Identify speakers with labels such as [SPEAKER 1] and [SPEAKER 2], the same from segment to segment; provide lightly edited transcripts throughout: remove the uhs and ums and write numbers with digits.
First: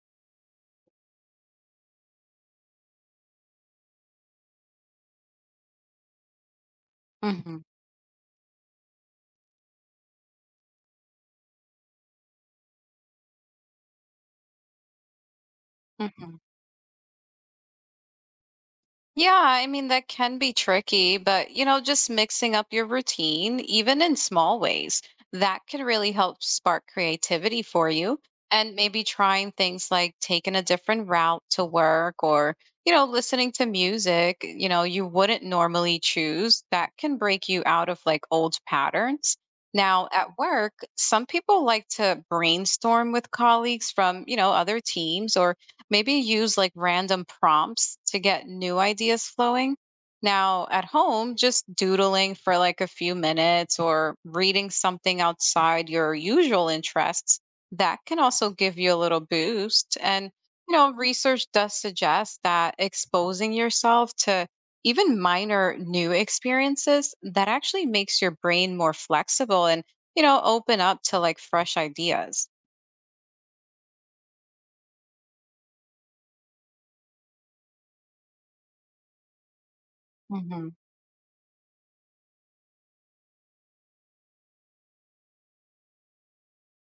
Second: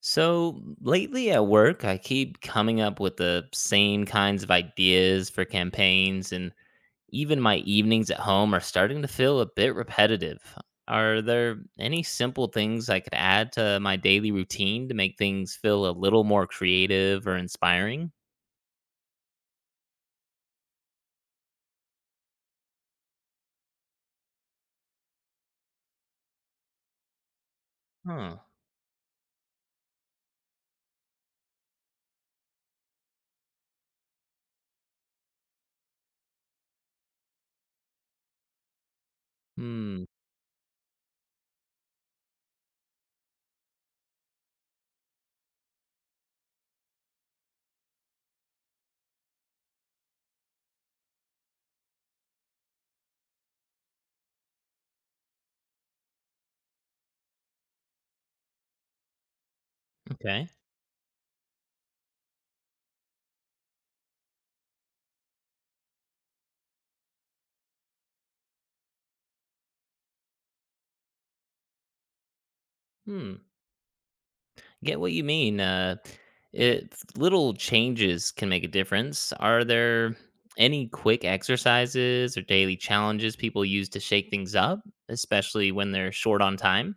[SPEAKER 1] So lately at work, I keep coming up with the same kinds of ideas for campaigns, and even
[SPEAKER 2] hmm
[SPEAKER 1] my evenings at home are starting to feel a bit repetitive. Are there any simple things I could add to my daily routine to make things feel a little
[SPEAKER 2] hmm
[SPEAKER 1] more creative or inspiring?
[SPEAKER 2] Yeah, I mean, that can be tricky, but just mixing up your routine, even in small ways, that can really help spark creativity for you.
[SPEAKER 1] Huh.
[SPEAKER 2] And maybe trying things like taking a different route to work or, listening to music, you wouldn't normally choose, that can break you out of like old patterns.
[SPEAKER 1] Hmm.
[SPEAKER 2] Now, at work, some people like to brainstorm with colleagues from, other teams or maybe use like random prompts to get new ideas flowing. Now, at home, just doodling for like a few minutes or reading something outside your usual interests, that can also give you a little boost. And,
[SPEAKER 1] Okay.
[SPEAKER 2] research does suggest that exposing yourself to even minor new experiences that actually makes your brain more flexible and, open up to like fresh ideas.
[SPEAKER 1] Hmm. Get what you mean. It little changes can make a difference. Are there
[SPEAKER 2] Mhm.
[SPEAKER 1] any quick exercises or daily challenges people use to shake things up, especially when they're short on time?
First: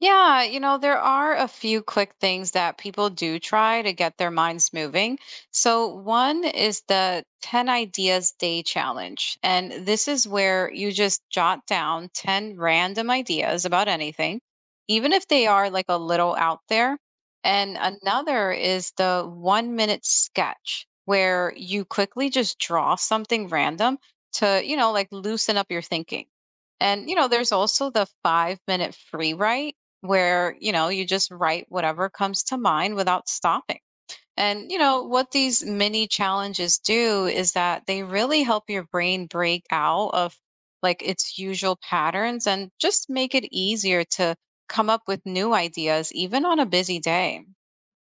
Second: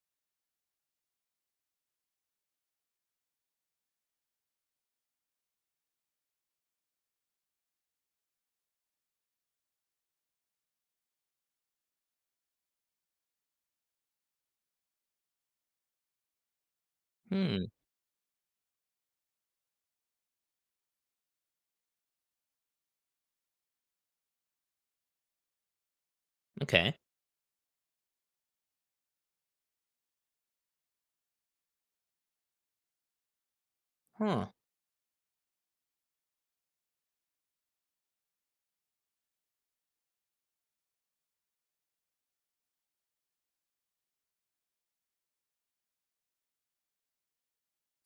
[SPEAKER 2] Yeah, there are a few quick things that people do try to get their minds moving. So, one is the 10 Ideas Day Challenge. And this is where you just jot down 10 random ideas about anything, even if they are like a little out there.
[SPEAKER 1] Hmm.
[SPEAKER 2] And another is the 1-minute sketch, where you quickly just draw something random to, like loosen up your thinking.
[SPEAKER 1] Okay.
[SPEAKER 2] And there's also the 5-minute free write where you just write whatever comes to mind without stopping.
[SPEAKER 1] Huh.
[SPEAKER 2] And you know what these mini challenges do is that they really help your brain break out of like its usual patterns and just make it easier to come up with new ideas even on a busy day.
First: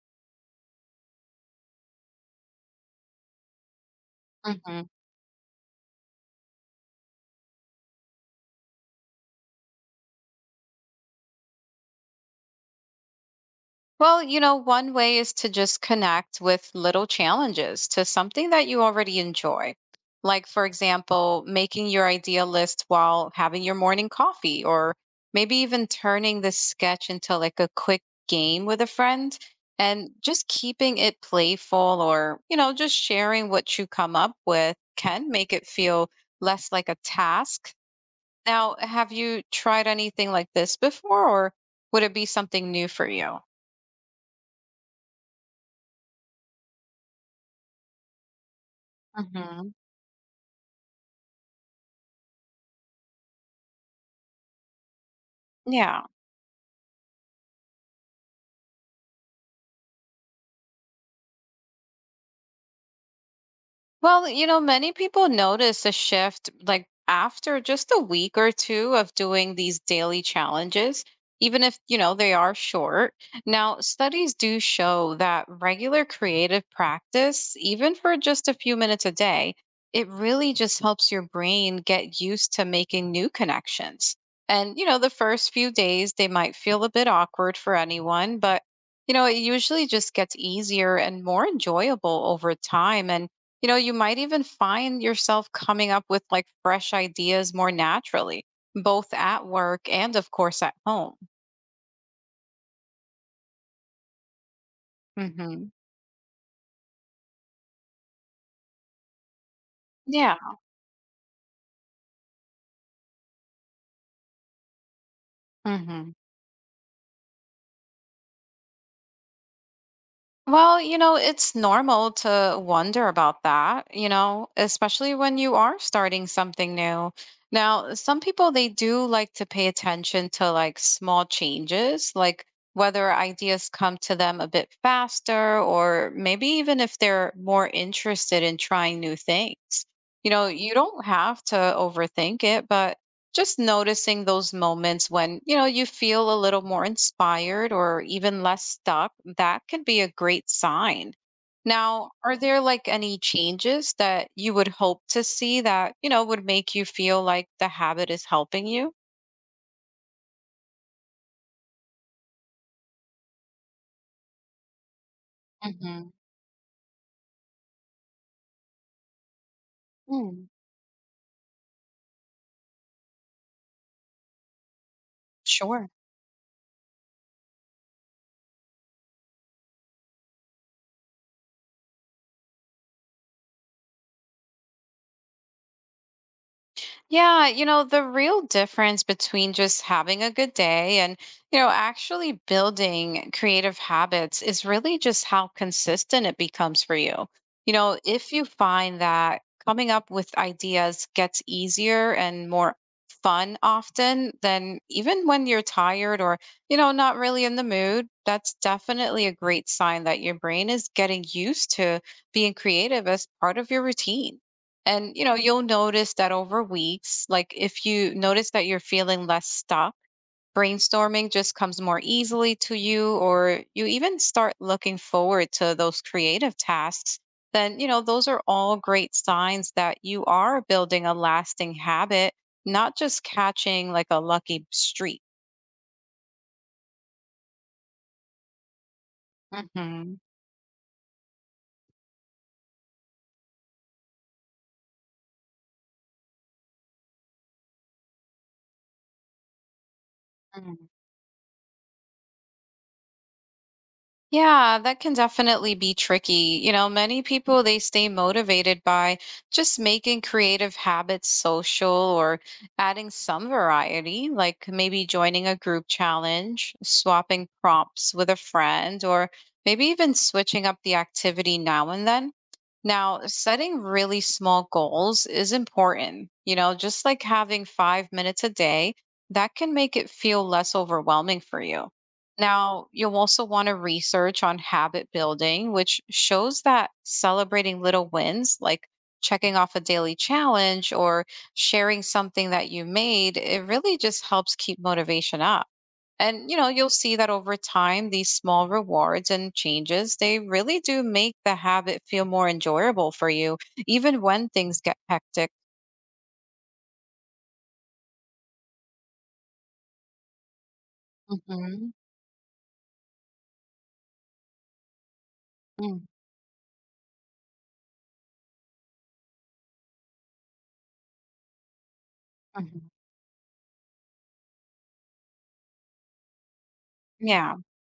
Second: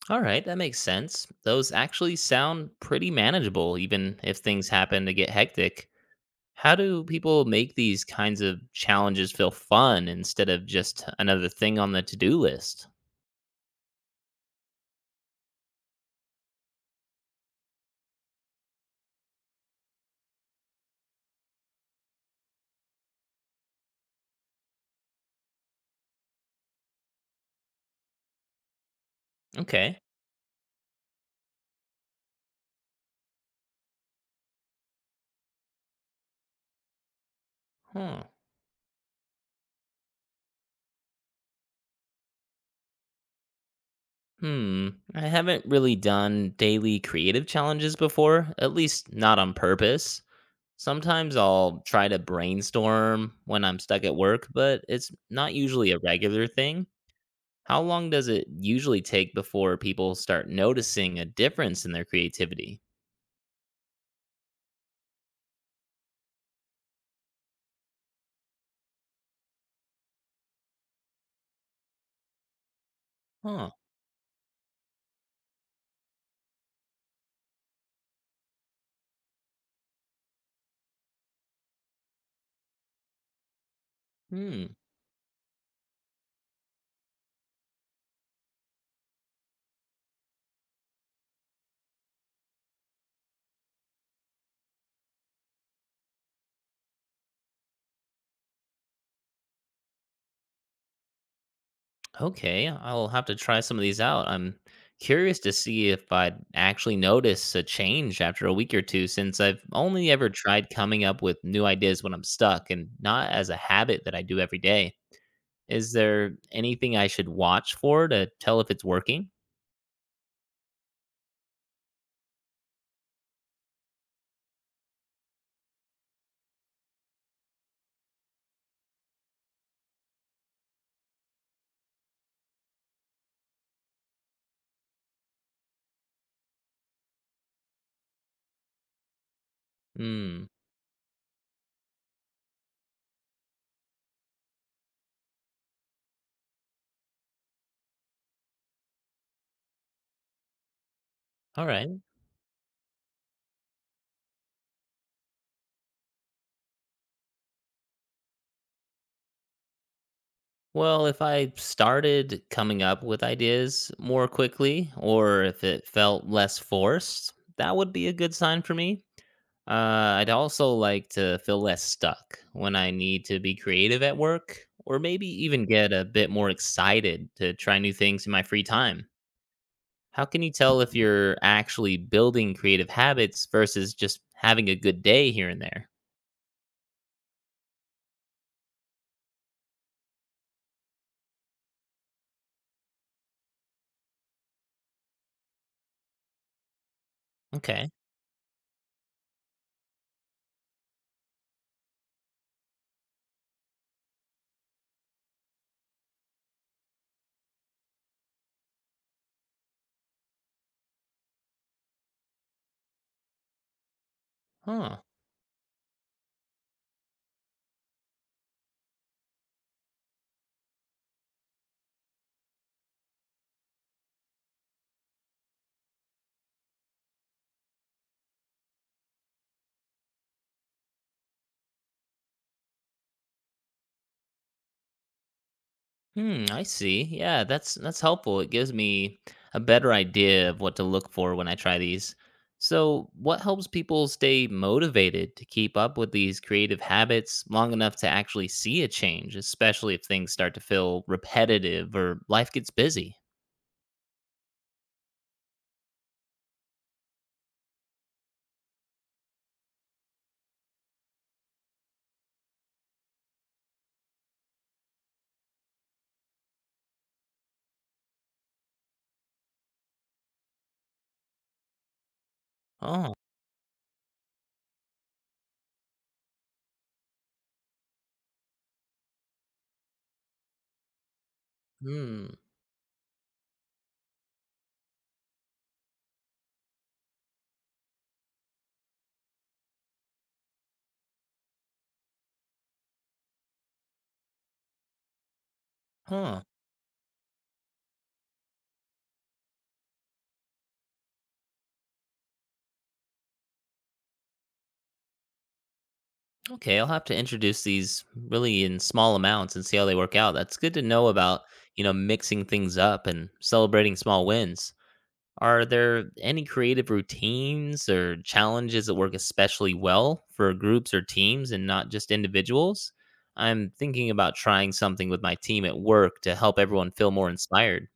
[SPEAKER 1] All right, that makes sense. Those actually sound pretty manageable, even if things
[SPEAKER 2] Mhm.
[SPEAKER 1] happen to get hectic. How do people make these kinds of challenges feel fun instead of just another thing on the to do list?
[SPEAKER 2] Well, one way is to just connect with little challenges to something that you already enjoy. Like, for example, making your idea list while having your morning coffee, or maybe even turning the sketch into like a quick game with a friend
[SPEAKER 1] Okay.
[SPEAKER 2] and just keeping it playful or, just sharing what you come up with can make it feel less like a task.
[SPEAKER 1] Huh.
[SPEAKER 2] Now, have you tried anything like this before, or would it be something new for you?
[SPEAKER 1] Hmm. I haven't really done daily creative challenges before, at least not on
[SPEAKER 2] Mhm.
[SPEAKER 1] purpose. Sometimes I'll try to brainstorm when I'm stuck at work, but it's not usually a
[SPEAKER 2] Yeah.
[SPEAKER 1] regular thing. How long does it usually take before people start noticing a difference in their creativity?
[SPEAKER 2] Well, many people notice a shift like after just a week or two of doing these daily challenges, even if, they are short.
[SPEAKER 1] Huh.
[SPEAKER 2] Now, studies do show that regular creative practice, even for just a few minutes a day, it really just helps your brain get used to making new connections.
[SPEAKER 1] Hmm.
[SPEAKER 2] And, the first few days, they might feel a bit awkward for anyone, but it usually just gets easier and more enjoyable over time. And you might even find yourself coming up with like fresh ideas more naturally, both at work and, of course, at home.
[SPEAKER 1] Okay, I'll have to try some of these out. I'm curious to
[SPEAKER 2] Hmm.
[SPEAKER 1] see if I'd actually notice a change after a week or two since I've only ever
[SPEAKER 2] Yeah.
[SPEAKER 1] tried coming up with new ideas when I'm stuck and not as a habit that I do every day. Is
[SPEAKER 2] hmm
[SPEAKER 1] there anything I should watch for to tell if it's working?
[SPEAKER 2] Well, it's normal to wonder about that, especially when you are starting something new. Now, some people they do like to pay attention to like small changes, like whether ideas come to them a bit faster or maybe even if they're more interested in trying new things.
[SPEAKER 1] Hmm.
[SPEAKER 2] You don't have to overthink it, but just noticing those moments when you feel a little more inspired or even less stuck, that can be a great sign.
[SPEAKER 1] All right.
[SPEAKER 2] Now, are there like any changes that you would hope to see that would make you feel like the habit is helping you?
[SPEAKER 1] Well, if I started coming up with ideas more quickly or if it
[SPEAKER 2] Hmm.
[SPEAKER 1] felt less forced, that would be a good sign for me. I'd
[SPEAKER 2] Mm,
[SPEAKER 1] also like to feel less stuck when I need to be creative at work, or maybe even
[SPEAKER 2] sure.
[SPEAKER 1] get a bit more excited to try new things in my free time. How can you tell if you're actually building creative habits versus just having a good day here and there?
[SPEAKER 2] Yeah, the real difference between just having a good day and, actually building creative habits is really just how consistent it becomes for you.
[SPEAKER 1] Okay.
[SPEAKER 2] If you find that coming up with ideas gets easier and more fun often, then even when you're tired or, not really in the mood, that's definitely a great sign that your brain is getting used to being creative as part of your routine.
[SPEAKER 1] Huh.
[SPEAKER 2] And you'll notice that over weeks, like if you notice that you're feeling less stuck, brainstorming just comes more easily to you, or you even start looking forward to those creative tasks, then those are all great signs that you are building a lasting habit, not just catching like a lucky streak.
[SPEAKER 1] Hmm, I see. Yeah, that's helpful. It gives me a better
[SPEAKER 2] Hmm.
[SPEAKER 1] idea of what to look for when I try these. So, what helps people stay motivated to keep up with these creative habits long enough to actually see a change, especially if things start to feel repetitive or life gets busy?
[SPEAKER 2] Yeah, that can definitely be tricky. Many people they stay motivated by just making creative habits social or adding some variety, like maybe joining a group challenge, swapping prompts with a friend, or maybe even switching up the activity now and then.
[SPEAKER 1] Oh,
[SPEAKER 2] Now, setting really small goals is important. Just like having 5 minutes a day, that can make it feel less overwhelming for you.
[SPEAKER 1] hmm,
[SPEAKER 2] Now, you'll also want to research on habit building, which shows that celebrating little wins, like checking off a daily challenge or sharing something that you made, it really just helps keep motivation up.
[SPEAKER 1] huh.
[SPEAKER 2] And you'll see that over time these small rewards and changes, they really do make the habit feel more enjoyable for you even when things get hectic.
[SPEAKER 1] Okay, I'll have to introduce these really in small amounts and see how they work out. That's good to know about,
[SPEAKER 2] Mhm.
[SPEAKER 1] mixing things up and celebrating small wins. Are
[SPEAKER 2] Mm,
[SPEAKER 1] there any creative routines or challenges that work especially well for groups or teams and not just
[SPEAKER 2] mhm.
[SPEAKER 1] individuals? I'm thinking about trying something with my team at work to help everyone feel more
[SPEAKER 2] Yeah.
[SPEAKER 1] inspired.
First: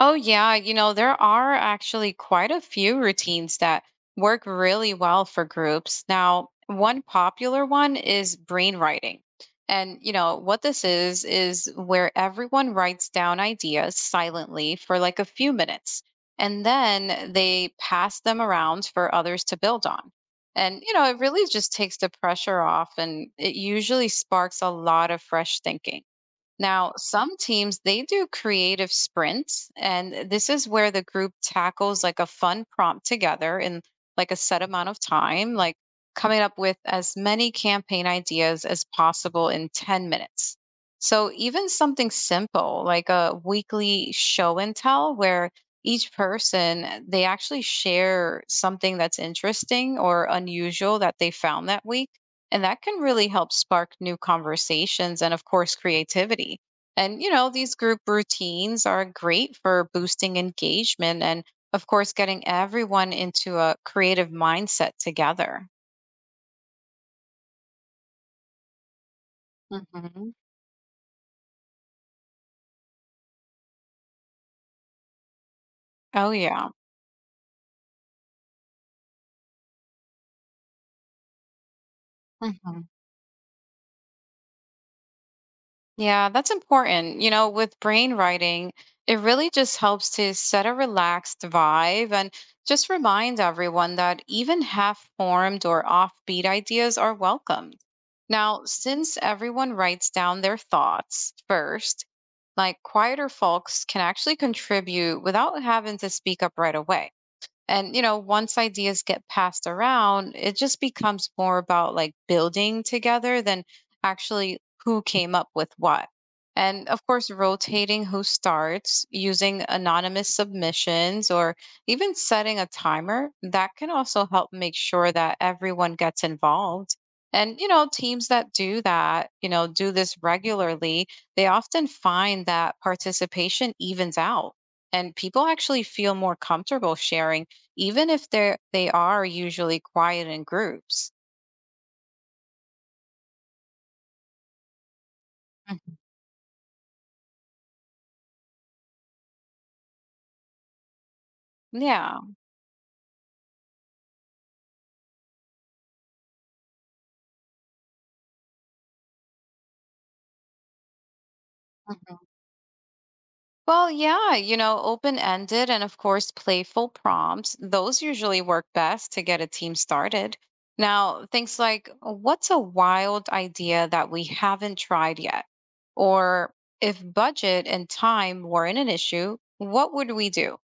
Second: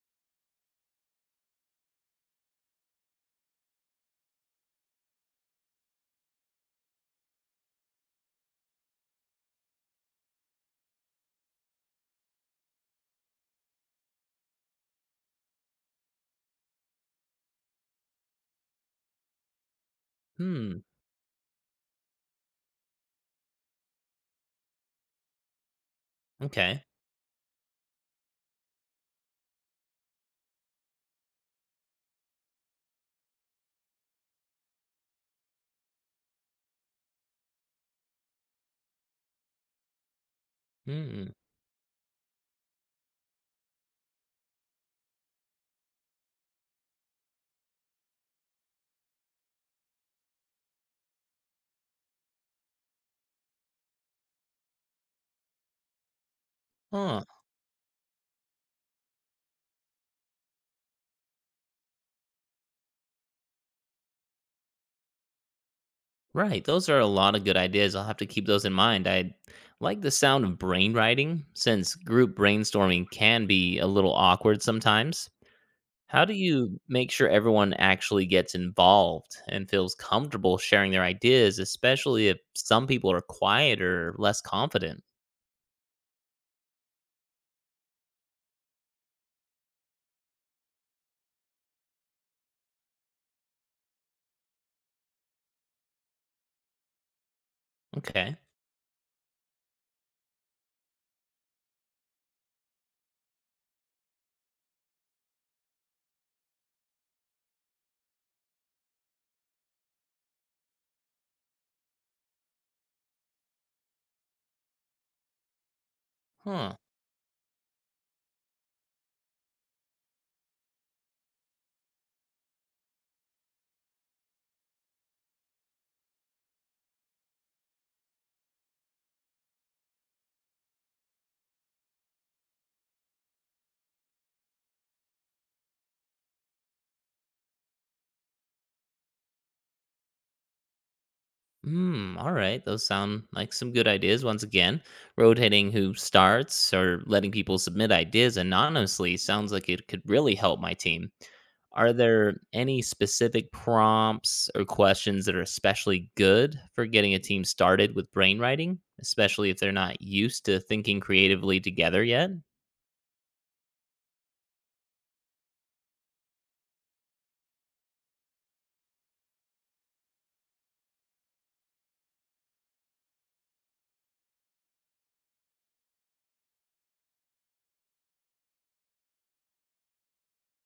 [SPEAKER 2] Oh, yeah. There are actually quite a few routines that work really well for groups. Now, one popular one is brainwriting. And, what this is where everyone writes down ideas silently for like a few minutes. And then they pass them around for others to build on. And,
[SPEAKER 1] Hmm.
[SPEAKER 2] it really just takes the pressure off and it usually sparks a lot of fresh thinking.
[SPEAKER 1] Okay.
[SPEAKER 2] Now, some teams they do creative sprints, and this is where the group tackles like a fun prompt together in like a set amount of time, like coming up with as many campaign ideas as possible in 10 minutes. So,
[SPEAKER 1] Hmm.
[SPEAKER 2] even something simple like a weekly show and tell where each person they actually share something that's interesting or unusual that they found that week and that can really help spark new conversations and, of course, creativity. And,
[SPEAKER 1] Huh.
[SPEAKER 2] these group routines are great for boosting engagement and, of course, getting everyone into a creative mindset together.
[SPEAKER 1] Right. Those are a lot of good ideas. I'll have to keep those in mind. I like the
[SPEAKER 2] Hmm.
[SPEAKER 1] sound of brainwriting since group brainstorming can be a little awkward sometimes. How
[SPEAKER 2] Oh,
[SPEAKER 1] do
[SPEAKER 2] yeah.
[SPEAKER 1] you make sure everyone actually gets involved and feels comfortable sharing their ideas, especially if
[SPEAKER 2] Mhm.
[SPEAKER 1] some people are quieter or less confident?
[SPEAKER 2] Yeah, that's important. With brain writing, it really just helps to set a relaxed vibe and just remind everyone that even half formed or offbeat ideas are welcomed.
[SPEAKER 1] Okay.
[SPEAKER 2] Now, since everyone writes down their thoughts first, like quieter folks can actually contribute without having to speak up right away, and once ideas get passed around, it just becomes more about like building together than actually who came up with what.
[SPEAKER 1] Huh.
[SPEAKER 2] And of course, rotating who starts, using anonymous submissions, or even setting a timer, that can also help make sure that everyone gets involved. And teams that do that, do this regularly, they often find that participation evens out and people actually feel more comfortable sharing, even if they are usually quiet in groups.
[SPEAKER 1] Hmm. All right. Those sound like some good ideas. Once again, rotating who
[SPEAKER 2] Mhm.
[SPEAKER 1] starts or letting people submit ideas anonymously sounds like it could really help my team. Are
[SPEAKER 2] Yeah.
[SPEAKER 1] there any specific prompts or questions that are especially good for getting a team started with brainwriting, especially if they're not used to thinking creatively together
[SPEAKER 2] Mhm.
[SPEAKER 1] yet?
[SPEAKER 2] Well, yeah, open-ended and of course playful prompts, those usually work best to get a team started. Now, things like, what's a wild idea that we haven't tried yet? Or if budget and time weren't an issue, what would we do?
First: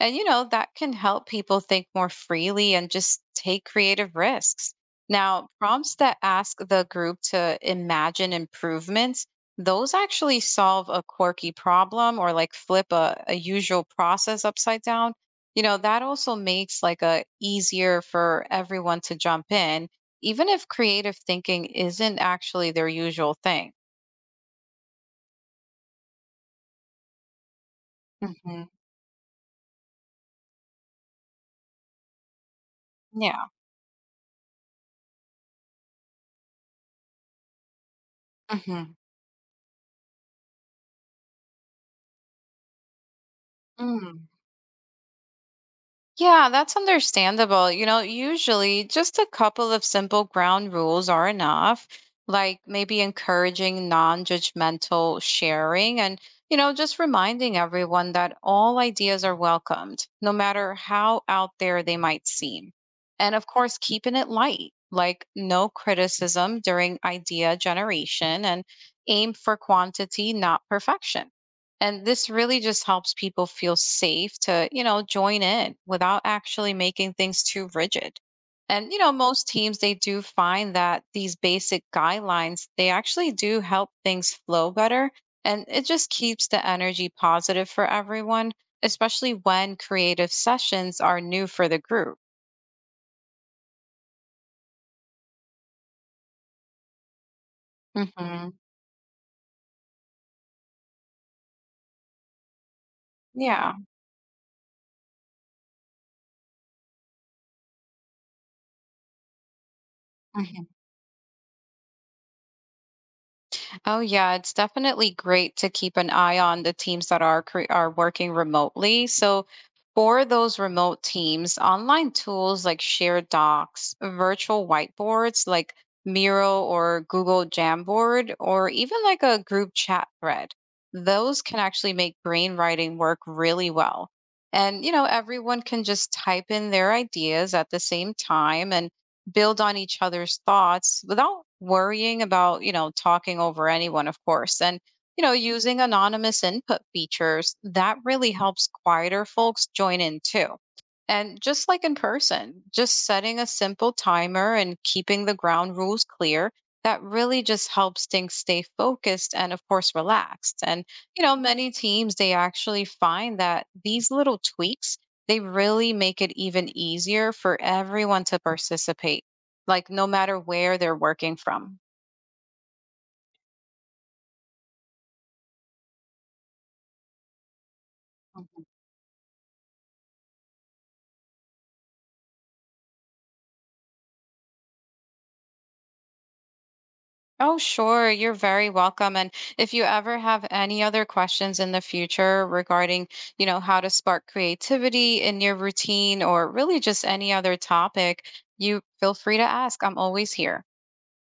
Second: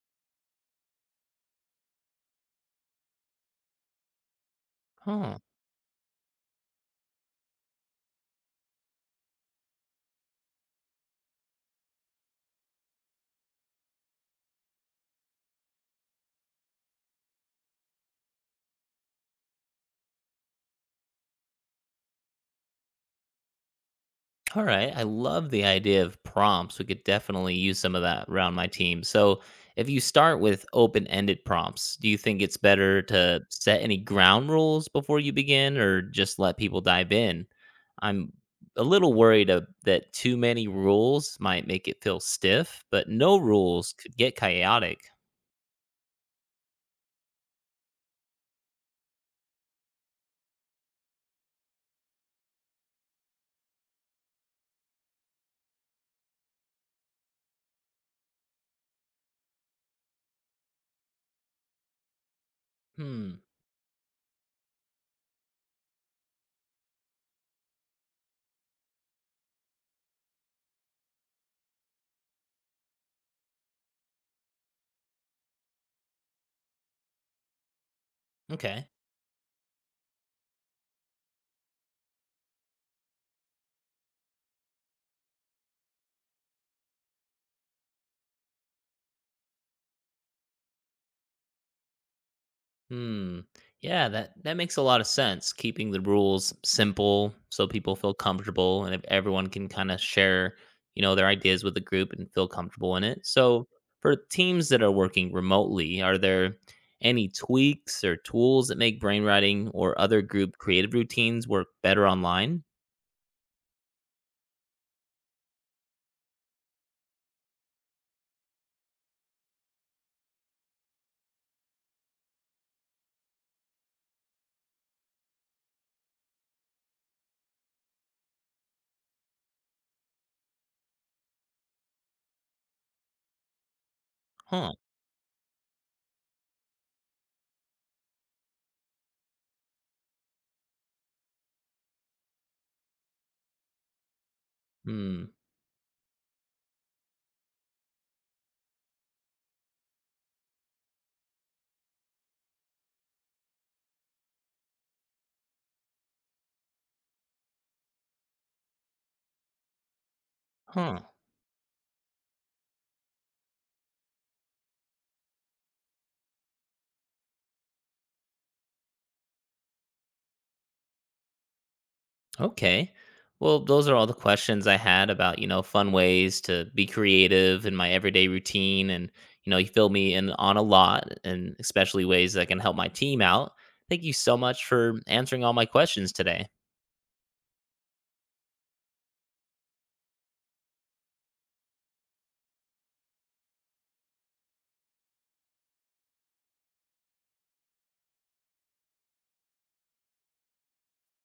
[SPEAKER 2] And, that can help people think more freely and just take creative risks.
[SPEAKER 1] Oh,
[SPEAKER 2] Now, prompts that ask the group to imagine improvements, those actually solve a quirky problem or like flip a usual process upside down. That also makes like a easier for everyone to jump in, even if creative thinking isn't actually their usual thing.
[SPEAKER 1] all right. I love the idea of prompts. We could definitely use some of that around
[SPEAKER 2] Hmm.
[SPEAKER 1] my team. So, if you start with open ended prompts, do you think it's better to
[SPEAKER 2] Yeah.
[SPEAKER 1] set any ground rules before you begin or just let people dive in? I'm
[SPEAKER 2] Hmm.
[SPEAKER 1] a little worried of, that too many rules might make it feel stiff, but no rules could get chaotic.
[SPEAKER 2] Yeah, that's understandable. Usually just a couple of simple ground rules are enough, like maybe encouraging non-judgmental sharing and, just reminding everyone that all ideas are welcomed, no matter how out there they might seem. And
[SPEAKER 1] Hmm.
[SPEAKER 2] of course, keeping it light, like no criticism during idea generation and aim for quantity, not perfection. And this really just helps people feel safe to, join in without actually making things too rigid.
[SPEAKER 1] Okay.
[SPEAKER 2] And, most teams, they do find that these basic guidelines, they actually do help things flow better. And it just keeps the energy positive for everyone, especially when creative sessions are new for the group.
[SPEAKER 1] Hmm. Yeah, that makes a lot of sense. Keeping the rules simple so people feel
[SPEAKER 2] Hmm.
[SPEAKER 1] comfortable and if everyone can kind of share, their ideas with the group and feel comfortable in it. So,
[SPEAKER 2] Yeah.
[SPEAKER 1] for teams that are working remotely, are there any tweaks or tools that make brainwriting or other group
[SPEAKER 2] Mm-hmm.
[SPEAKER 1] creative routines work better online?
[SPEAKER 2] Oh yeah, it's definitely great to keep an eye on the teams that are are working remotely. So for those remote teams, online tools like shared docs, virtual whiteboards like Miro or Google Jamboard, or even like a group chat thread, those can actually make brainwriting work really well.
[SPEAKER 1] Huh.
[SPEAKER 2] And everyone can just type in their ideas at the same time and build on each other's thoughts without worrying about, talking over anyone, of course. And,
[SPEAKER 1] Hmm.
[SPEAKER 2] using anonymous input features, that really helps quieter folks join in too. And just like in person, just setting a simple timer and keeping the ground rules clear, that really just helps things stay focused and, of course, relaxed. And,
[SPEAKER 1] Huh.
[SPEAKER 2] many teams, they actually find that these little tweaks, they really make it even easier for everyone to participate, like, no matter where they're working from.
[SPEAKER 1] Okay. Well, those are all the questions I had about, fun ways to be creative in my everyday
[SPEAKER 2] Mhm.
[SPEAKER 1] routine. And, you fill me in on a lot and especially ways that can help my team out. Thank you so much for answering all my questions today.
[SPEAKER 2] Oh, sure. You're very welcome. And if you ever have any other questions in the future regarding, how to spark creativity in your routine or really just any other topic, you feel free to ask. I'm always here.